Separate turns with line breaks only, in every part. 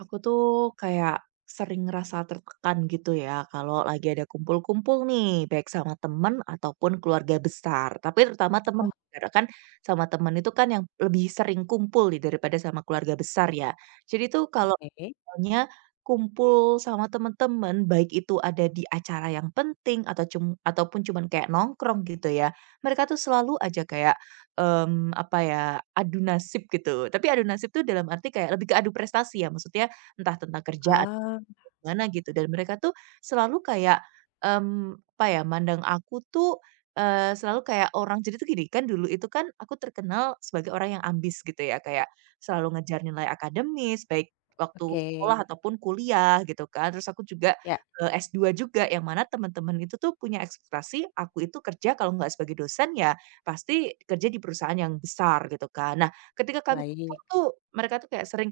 Aku tuh kayak sering ngerasa tertekan gitu ya kalau lagi ada kumpul-kumpul nih, baik sama temen ataupun keluarga besar. Tapi terutama temen,
Oh,
karena kan sama temen itu kan yang lebih sering kumpul nih daripada sama keluarga besar ya. Jadi tuh kalau
oke.
misalnya kumpul sama teman-teman, baik itu ada di acara yang penting atau cum ataupun cuman kayak nongkrong gitu ya, mereka tuh selalu aja kayak, mmm, apa ya, adu nasib gitu. Tapi adu nasib tuh dalam arti kayak lebih ke adu prestasi ya, maksudnya entah tentang kerjaan
Ah,
gimana gitu, dan mereka tuh selalu kayak, mandang aku tuh, selalu kayak orang jadi tuh gini, kan dulu itu kan aku terkenal sebagai orang yang ambis gitu ya, kayak selalu ngejar nilai akademis, baik waktu sekolah
oke.
ataupun kuliah gitu kan. Terus aku juga,
Ya,
S2 juga, yang mana teman-teman itu tuh punya ekspektasi aku itu kerja kalau nggak sebagai dosen ya pasti kerja di perusahaan yang besar gitu kan. Nah ketika kami kumpul
baik.
tuh mereka tuh kayak sering,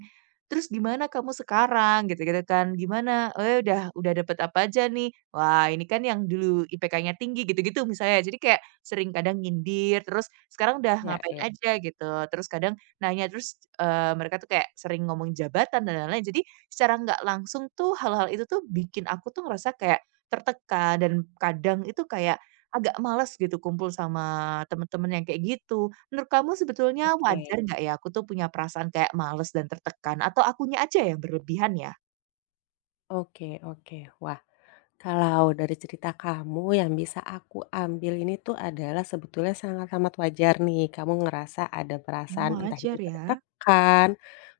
"Terus gimana kamu sekarang?" Gitu-gitu kan. "Gimana, udah dapet apa aja nih?" "Wah, ini kan yang dulu IPK-nya tinggi," gitu-gitu misalnya. Jadi kayak sering kadang nyindir, terus sekarang udah
Ya
ngapain
ya.
aja gitu, terus kadang nanya, terus, mereka tuh kayak sering ngomong jabatan dan lain-lain. Jadi secara nggak langsung tuh hal-hal itu tuh bikin aku tuh ngerasa kayak tertekan, dan kadang itu kayak agak males gitu kumpul sama temen-temen yang kayak gitu. Menurut kamu sebetulnya
Oke
wajar nggak ya aku tuh punya perasaan kayak males dan tertekan, atau akunya aja yang berlebihan ya?
oke oke. Wah, kalau dari cerita kamu yang bisa aku ambil ini tuh adalah sebetulnya sangat amat wajar nih, kamu ngerasa ada
Oh,
perasaan entah itu
wajar ya.
tertekan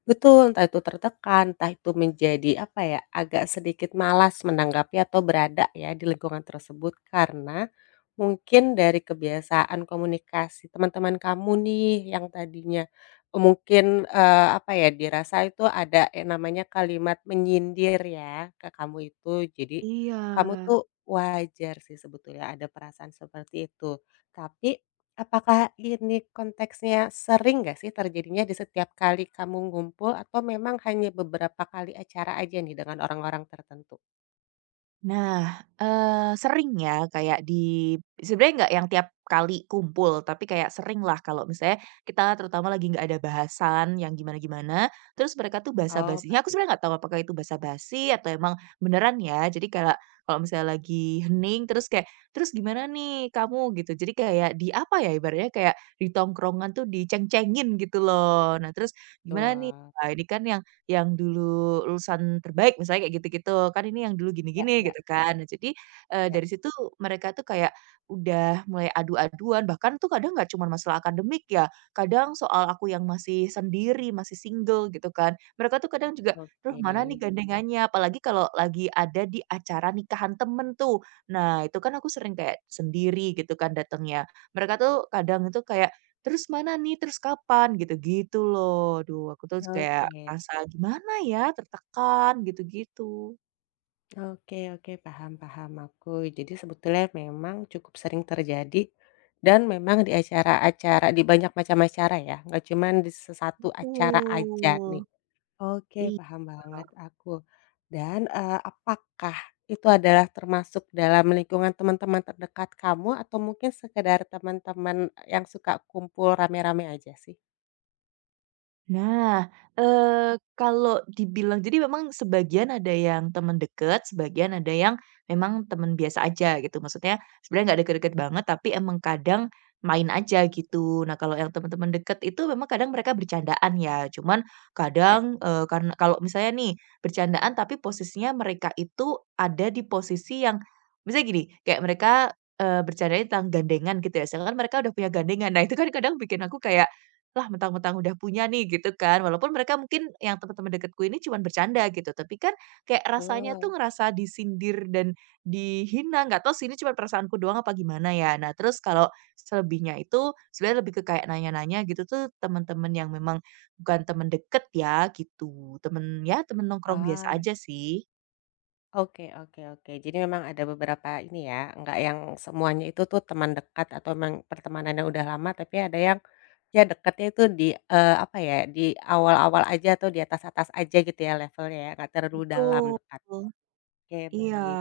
betul, entah itu tertekan, entah itu menjadi apa ya, agak sedikit malas menanggapi atau berada ya di lingkungan tersebut karena mungkin dari kebiasaan komunikasi teman-teman kamu nih yang tadinya apa ya, dirasa itu ada yang namanya kalimat menyindir ya ke kamu itu, jadi
Iya.
kamu tuh wajar sih sebetulnya ada perasaan seperti itu. Tapi apakah ini konteksnya sering nggak sih terjadinya di setiap kali kamu ngumpul atau memang hanya beberapa kali acara aja nih dengan orang-orang tertentu?
Nah, sering ya kayak di sebenarnya nggak yang tiap kali kumpul, tapi kayak sering lah kalau misalnya kita terutama lagi nggak ada bahasan yang gimana-gimana, terus mereka tuh
Oh,
basa-basinya aku
baik.
sebenarnya nggak tahu apakah itu basa-basi atau emang beneran ya. Jadi kayak kalau misalnya lagi hening terus kayak, "Terus gimana nih kamu?" Gitu. Jadi kayak di apa ya, ibaratnya kayak di tongkrongan tuh diceng-cengin gitu loh. Nah terus, "Gimana nih?
Betul.
Wah ini kan yang dulu lulusan terbaik misalnya kayak gitu-gitu, kan ini yang dulu
Ya
gini-gini
ya
gitu kan. Nah jadi,
ya.
dari situ mereka tuh kayak udah mulai adu-aduan, bahkan tuh kadang nggak cuma masalah akademik ya, kadang soal aku yang masih sendiri, masih single gitu kan. Mereka tuh kadang juga, terus
Oke.
mana nih gandengannya?" Apalagi kalau lagi ada di acara nikahan temen tuh. Nah itu kan aku sering kayak sendiri gitu kan datangnya. Mereka tuh kadang itu kayak, terus mana nih? Terus kapan? Gitu-gitu loh. Aduh, aku tuh kayak
Oke.
rasa gimana ya, tertekan gitu-gitu.
Oke oke, paham paham aku. Jadi sebetulnya memang cukup sering terjadi dan memang di acara-acara di banyak macam acara ya, nggak cuman di satu acara aja nih.
Betul,
Oke,
iya.
paham banget aku. Dan, apakah itu adalah termasuk dalam lingkungan teman-teman terdekat kamu atau mungkin sekedar teman-teman yang suka kumpul rame-rame aja sih?
Nah, kalau dibilang jadi memang sebagian ada yang teman deket, sebagian ada yang memang teman biasa aja gitu. Maksudnya sebenarnya nggak deket-deket banget, tapi emang kadang main aja gitu. Nah, kalau yang teman-teman deket itu memang kadang mereka bercandaan ya, cuman
Ya,
kadang, karena kalau misalnya nih bercandaan tapi posisinya mereka itu ada di posisi yang misalnya gini, kayak mereka, bercandanya tentang gandengan gitu ya, sedangkan mereka udah punya gandengan. Nah, itu kan kadang bikin aku kayak lah, mentang-mentang udah punya nih gitu kan, walaupun mereka mungkin yang teman-teman dekatku ini cuman bercanda gitu, tapi kan kayak rasanya
betul.
tuh ngerasa disindir dan dihina, nggak tahu sih ini cuma perasaanku doang apa gimana ya. Nah, terus kalau selebihnya itu sebenarnya lebih ke kayak nanya-nanya gitu tuh teman-teman yang memang bukan teman deket ya gitu, temen ya temen nongkrong biasa
Ah,
aja sih.
oke oke oke. Jadi memang ada beberapa ini ya, nggak yang semuanya itu tuh teman dekat atau memang pertemanan yang udah lama, tapi ada yang ya dekatnya itu di, apa ya, di awal-awal aja atau di atas-atas aja gitu ya levelnya ya, nggak terlalu dalam
Betul,
dekatnya. Oke,
iya.
baik.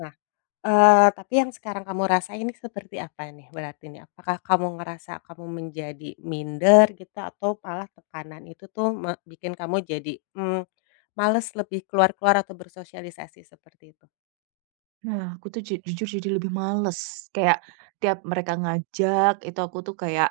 Nah, tapi yang sekarang kamu rasain seperti apa nih berarti nih? Apakah kamu ngerasa kamu menjadi minder gitu atau malah tekanan itu tuh bikin kamu jadi, mmm, males lebih keluar-keluar atau bersosialisasi seperti itu?
Nah, aku tuh jujur jadi lebih males, kayak tiap mereka ngajak itu aku tuh kayak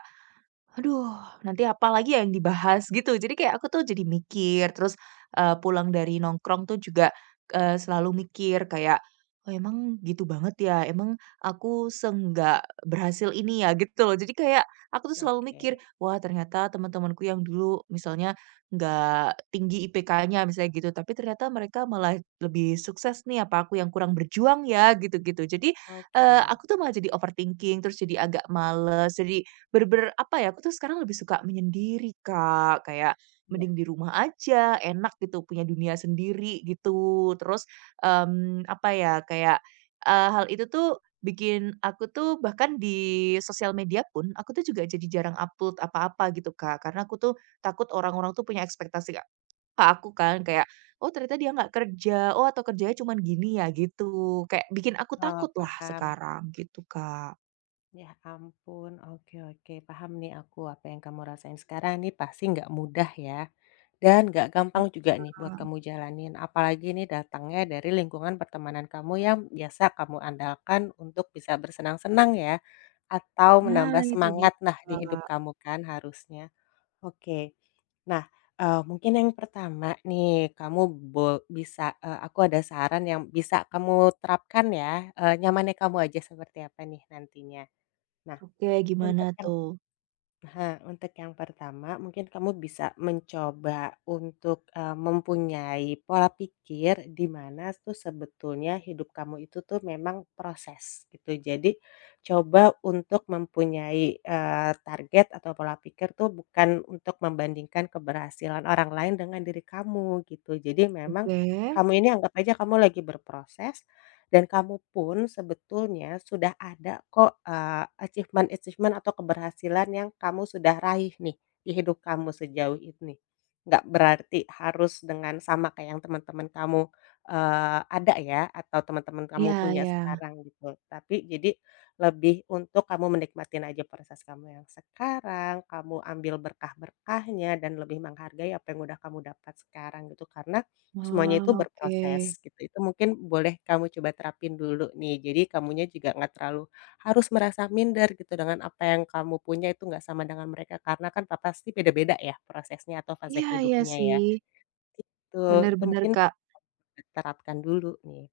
aduh, nanti apa lagi ya yang dibahas gitu. Jadi kayak aku tuh jadi mikir, terus, pulang dari nongkrong tuh juga, selalu mikir kayak, "Oh emang gitu banget ya? Emang aku seenggak berhasil ini ya?" Gitu loh. Jadi kayak aku tuh selalu
Oke
mikir, "Wah ternyata teman-temanku yang dulu misalnya nggak tinggi IPK-nya," misalnya gitu, "tapi ternyata mereka malah lebih sukses nih, apa aku yang kurang berjuang ya?" Gitu-gitu. Jadi,
oke.
aku tuh malah jadi overthinking, terus jadi agak males, jadi bener-bener apa ya, aku tuh sekarang lebih suka menyendiri, Kak, kayak
Iya.
mending di rumah aja, enak gitu, punya dunia sendiri gitu. Terus, mmm, apa ya, kayak, eee, hal itu tuh bikin aku tuh bahkan di sosial media pun, aku tuh juga jadi jarang upload apa-apa gitu, Kak. Karena aku tuh takut orang-orang tuh punya ekspektasi ke aku kan, kayak, "Oh ternyata dia nggak kerja, oh atau kerjanya cuman gini ya?" Gitu, kayak bikin aku
Oh,
takut lah
paham.
sekarang gitu, Kak.
Ya ampun, oke oke, paham nih aku apa yang kamu rasain sekarang nih pasti nggak mudah ya. Dan nggak gampang juga nih buat
Iya.
kamu jalanin, apalagi ini datangnya dari lingkungan pertemanan kamu yang biasa kamu andalkan untuk bisa bersenang-senang ya, atau
Nah,
menambah
itu dia,
semangat nah di hidup
Kak.
kamu kan harusnya. Oke. Nah, mungkin yang pertama nih kamu bisa, aku ada saran yang bisa kamu terapkan ya, nyamannya kamu aja seperti apa nih nantinya. Nah,
Oke, gimana
untuk yang
tuh?
Nah, untuk yang pertama mungkin kamu bisa mencoba untuk, mempunyai pola pikir di mana tuh sebetulnya hidup kamu itu tuh memang proses gitu. Jadi coba untuk mempunyai, target atau pola pikir tuh bukan untuk membandingkan keberhasilan orang lain dengan diri kamu gitu. Jadi memang
Oke.
kamu ini anggap aja kamu lagi berproses dan kamu pun sebetulnya sudah ada kok, achievement-achievement atau keberhasilan yang kamu sudah raih nih, di hidup kamu sejauh ini. Nggak berarti harus dengan sama kayak yang teman-teman kamu, ada ya, atau teman-teman kamu
Iya
punya
iya.
sekarang gitu. Tapi jadi lebih untuk kamu menikmatin aja proses kamu yang sekarang, kamu ambil berkah-berkahnya dan lebih menghargai apa yang udah kamu dapat sekarang gitu. Karena semuanya
Wah,
itu
oke.
berproses gitu, itu mungkin boleh kamu coba terapin dulu nih. Jadi kamunya juga nggak terlalu harus merasa minder gitu dengan apa yang kamu punya itu nggak sama dengan mereka, karena kan pasti beda-beda ya prosesnya atau fase
Iya iya
hidupnya ya,
sih.
itu
Bener
Itu
bener,
mungkin
Kak.
terapkan dulu nih,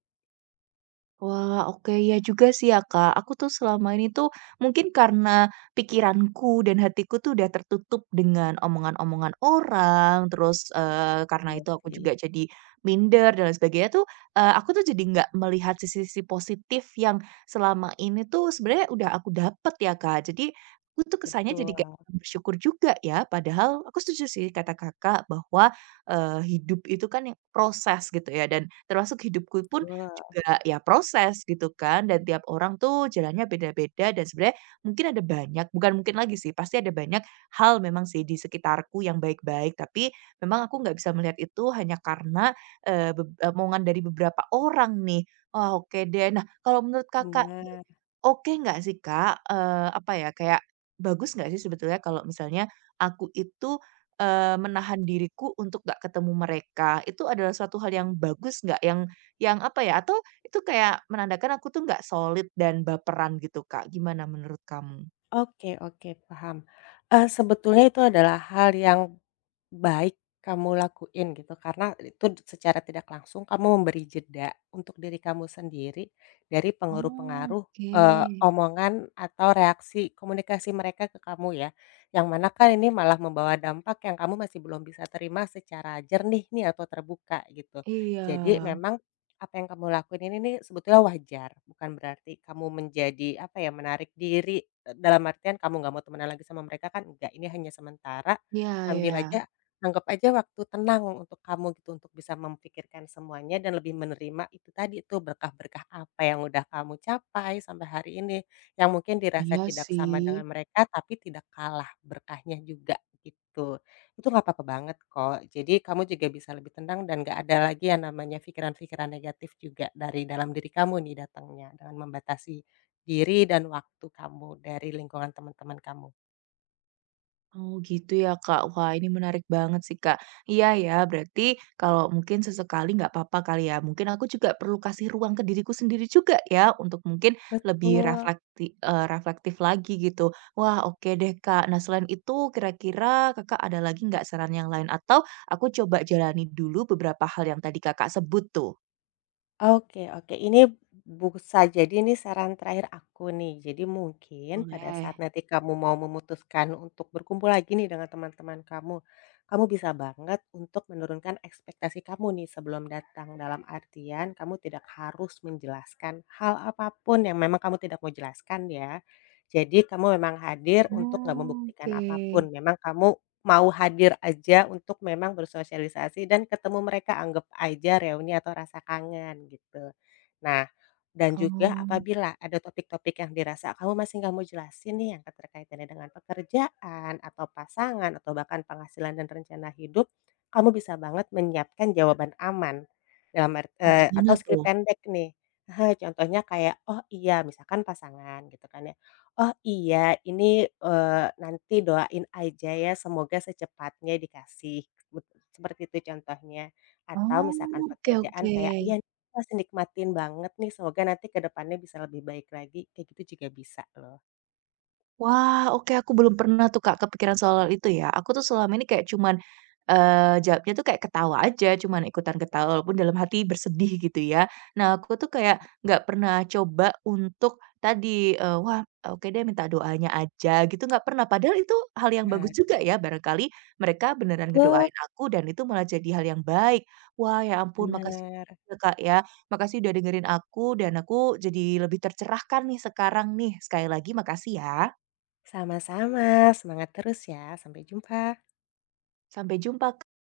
Wah, oke, ya juga sih ya, Kak. Aku tuh selama ini tuh mungkin karena pikiranku dan hatiku tuh udah tertutup dengan omongan-omongan orang, terus, karena
gitu
itu aku
sih.
juga jadi minder dan lain sebagainya tuh, aku tuh jadi nggak melihat sisi-sisi positif yang selama ini tuh sebenarnya udah aku dapet ya, Kak. Jadi aku tuh kesannya
Betul
jadi kayak bersyukur juga ya, padahal aku setuju sih kata Kakak bahwa, hidup itu kan yang proses gitu ya, dan termasuk hidupku pun
betul,
juga ya proses gitu kan, dan tiap orang tuh jalannya beda-beda, dan sebenarnya mungkin ada banyak bukan mungkin lagi sih, pasti ada banyak hal memang sih di sekitarku yang baik-baik, tapi memang aku nggak bisa melihat itu hanya karena, omongan dari beberapa orang nih. Wah oke deh. Nah kalau menurut Kakak nih,
benar.
oke nggak sih Kak, apa ya, kayak bagus nggak sih sebetulnya kalau misalnya aku itu, menahan diriku untuk nggak ketemu mereka, itu adalah suatu hal yang bagus nggak? Yang apa ya, atau itu kayak menandakan aku tuh nggak solid dan baperan gitu, Kak. Gimana menurut kamu?
Oke oke, paham. Sebetulnya itu adalah hal yang baik kamu lakuin gitu karena itu secara tidak langsung kamu memberi jeda untuk diri kamu sendiri dari pengaruh-pengaruh,
Oke.
omongan atau reaksi komunikasi mereka ke kamu ya. Yang mana kan ini malah membawa dampak yang kamu masih belum bisa terima secara jernih nih atau terbuka gitu.
Iya.
Jadi memang apa yang kamu lakuin ini nih sebetulnya wajar, bukan berarti kamu menjadi apa ya, menarik diri, dalam artian kamu nggak mau temenan lagi sama mereka kan enggak, ini hanya sementara,
Iya
ambil
iya.
aja anggap aja waktu tenang untuk kamu gitu, untuk bisa memikirkan semuanya dan lebih menerima itu tadi itu berkah-berkah apa yang udah kamu capai sampai hari ini, yang mungkin dirasa
Iya
tidak sama dengan
sih.
mereka tapi tidak kalah berkahnya juga gitu. Itu nggak apa-apa banget kok, jadi kamu juga bisa lebih tenang dan nggak ada lagi yang namanya pikiran-pikiran negatif juga dari dalam diri kamu nih datangnya, dengan membatasi diri dan waktu kamu dari lingkungan teman-teman kamu.
Oh gitu ya Kak, wah ini menarik banget sih Kak. Iya ya, berarti kalau mungkin sesekali nggak apa-apa kali ya, mungkin aku juga perlu kasih ruang ke diriku sendiri juga ya, untuk mungkin lebih
Betul.
reflektif lagi gitu. Wah oke deh Kak, nah selain itu kira-kira Kakak ada lagi nggak saran yang lain? Atau aku coba jalani dulu beberapa hal yang tadi Kakak sebut tuh?
Oke oke, ini bisa jadi ini saran terakhir aku nih. Jadi mungkin pada
Boleh.
saat nanti kamu mau memutuskan untuk berkumpul lagi nih dengan teman-teman kamu, kamu bisa banget untuk menurunkan ekspektasi kamu nih sebelum datang. Dalam artian kamu tidak harus menjelaskan hal apapun yang memang kamu tidak mau jelaskan ya. Jadi kamu memang hadir untuk nggak
Oh,
membuktikan
oke.
apapun memang kamu mau hadir aja untuk memang bersosialisasi dan ketemu mereka, anggap aja reuni atau rasa kangen gitu. Nah, dan juga
Oh,
apabila ada topik-topik yang dirasa kamu masih nggak mau jelasin nih yang keterkaitannya dengan pekerjaan atau pasangan atau bahkan penghasilan dan rencana hidup, kamu bisa banget menyiapkan jawaban aman
oh
atau
gimana
skrip
tuh?
pendek nih. Heeh, contohnya kayak, "Oh iya," misalkan pasangan gitu kan ya. Oh iya, ini, eee, nanti doain aja ya semoga secepatnya dikasih, bet seperti itu contohnya. Atau misalkan
Oh, oke
pekerjaan
oke.
kayak, "Iya, nih, masih nikmatin banget nih, semoga nanti ke depannya bisa lebih baik lagi," kayak gitu juga bisa loh.
Wah, oke aku belum pernah tuh Kak kepikiran soal itu ya. Aku tuh selama ini kayak cuman, jawabnya tuh kayak ketawa aja, cuman ikutan ketawa walaupun dalam hati bersedih gitu ya. Nah aku tuh kayak nggak pernah coba untuk tadi, "Wah, oke deh minta doanya aja," gitu nggak pernah. Padahal itu hal yang
Nah,
bagus juga ya, barangkali mereka beneran
tuh
ngedoain aku dan itu malah jadi hal yang baik. Wah, ya ampun makasih
bener.
banyak ya Kak ya, makasih udah dengerin aku dan aku jadi lebih tercerahkan nih sekarang nih. Sekali lagi makasih ya.
Sama-sama, semangat terus ya, sampai jumpa.
Sampai jumpa,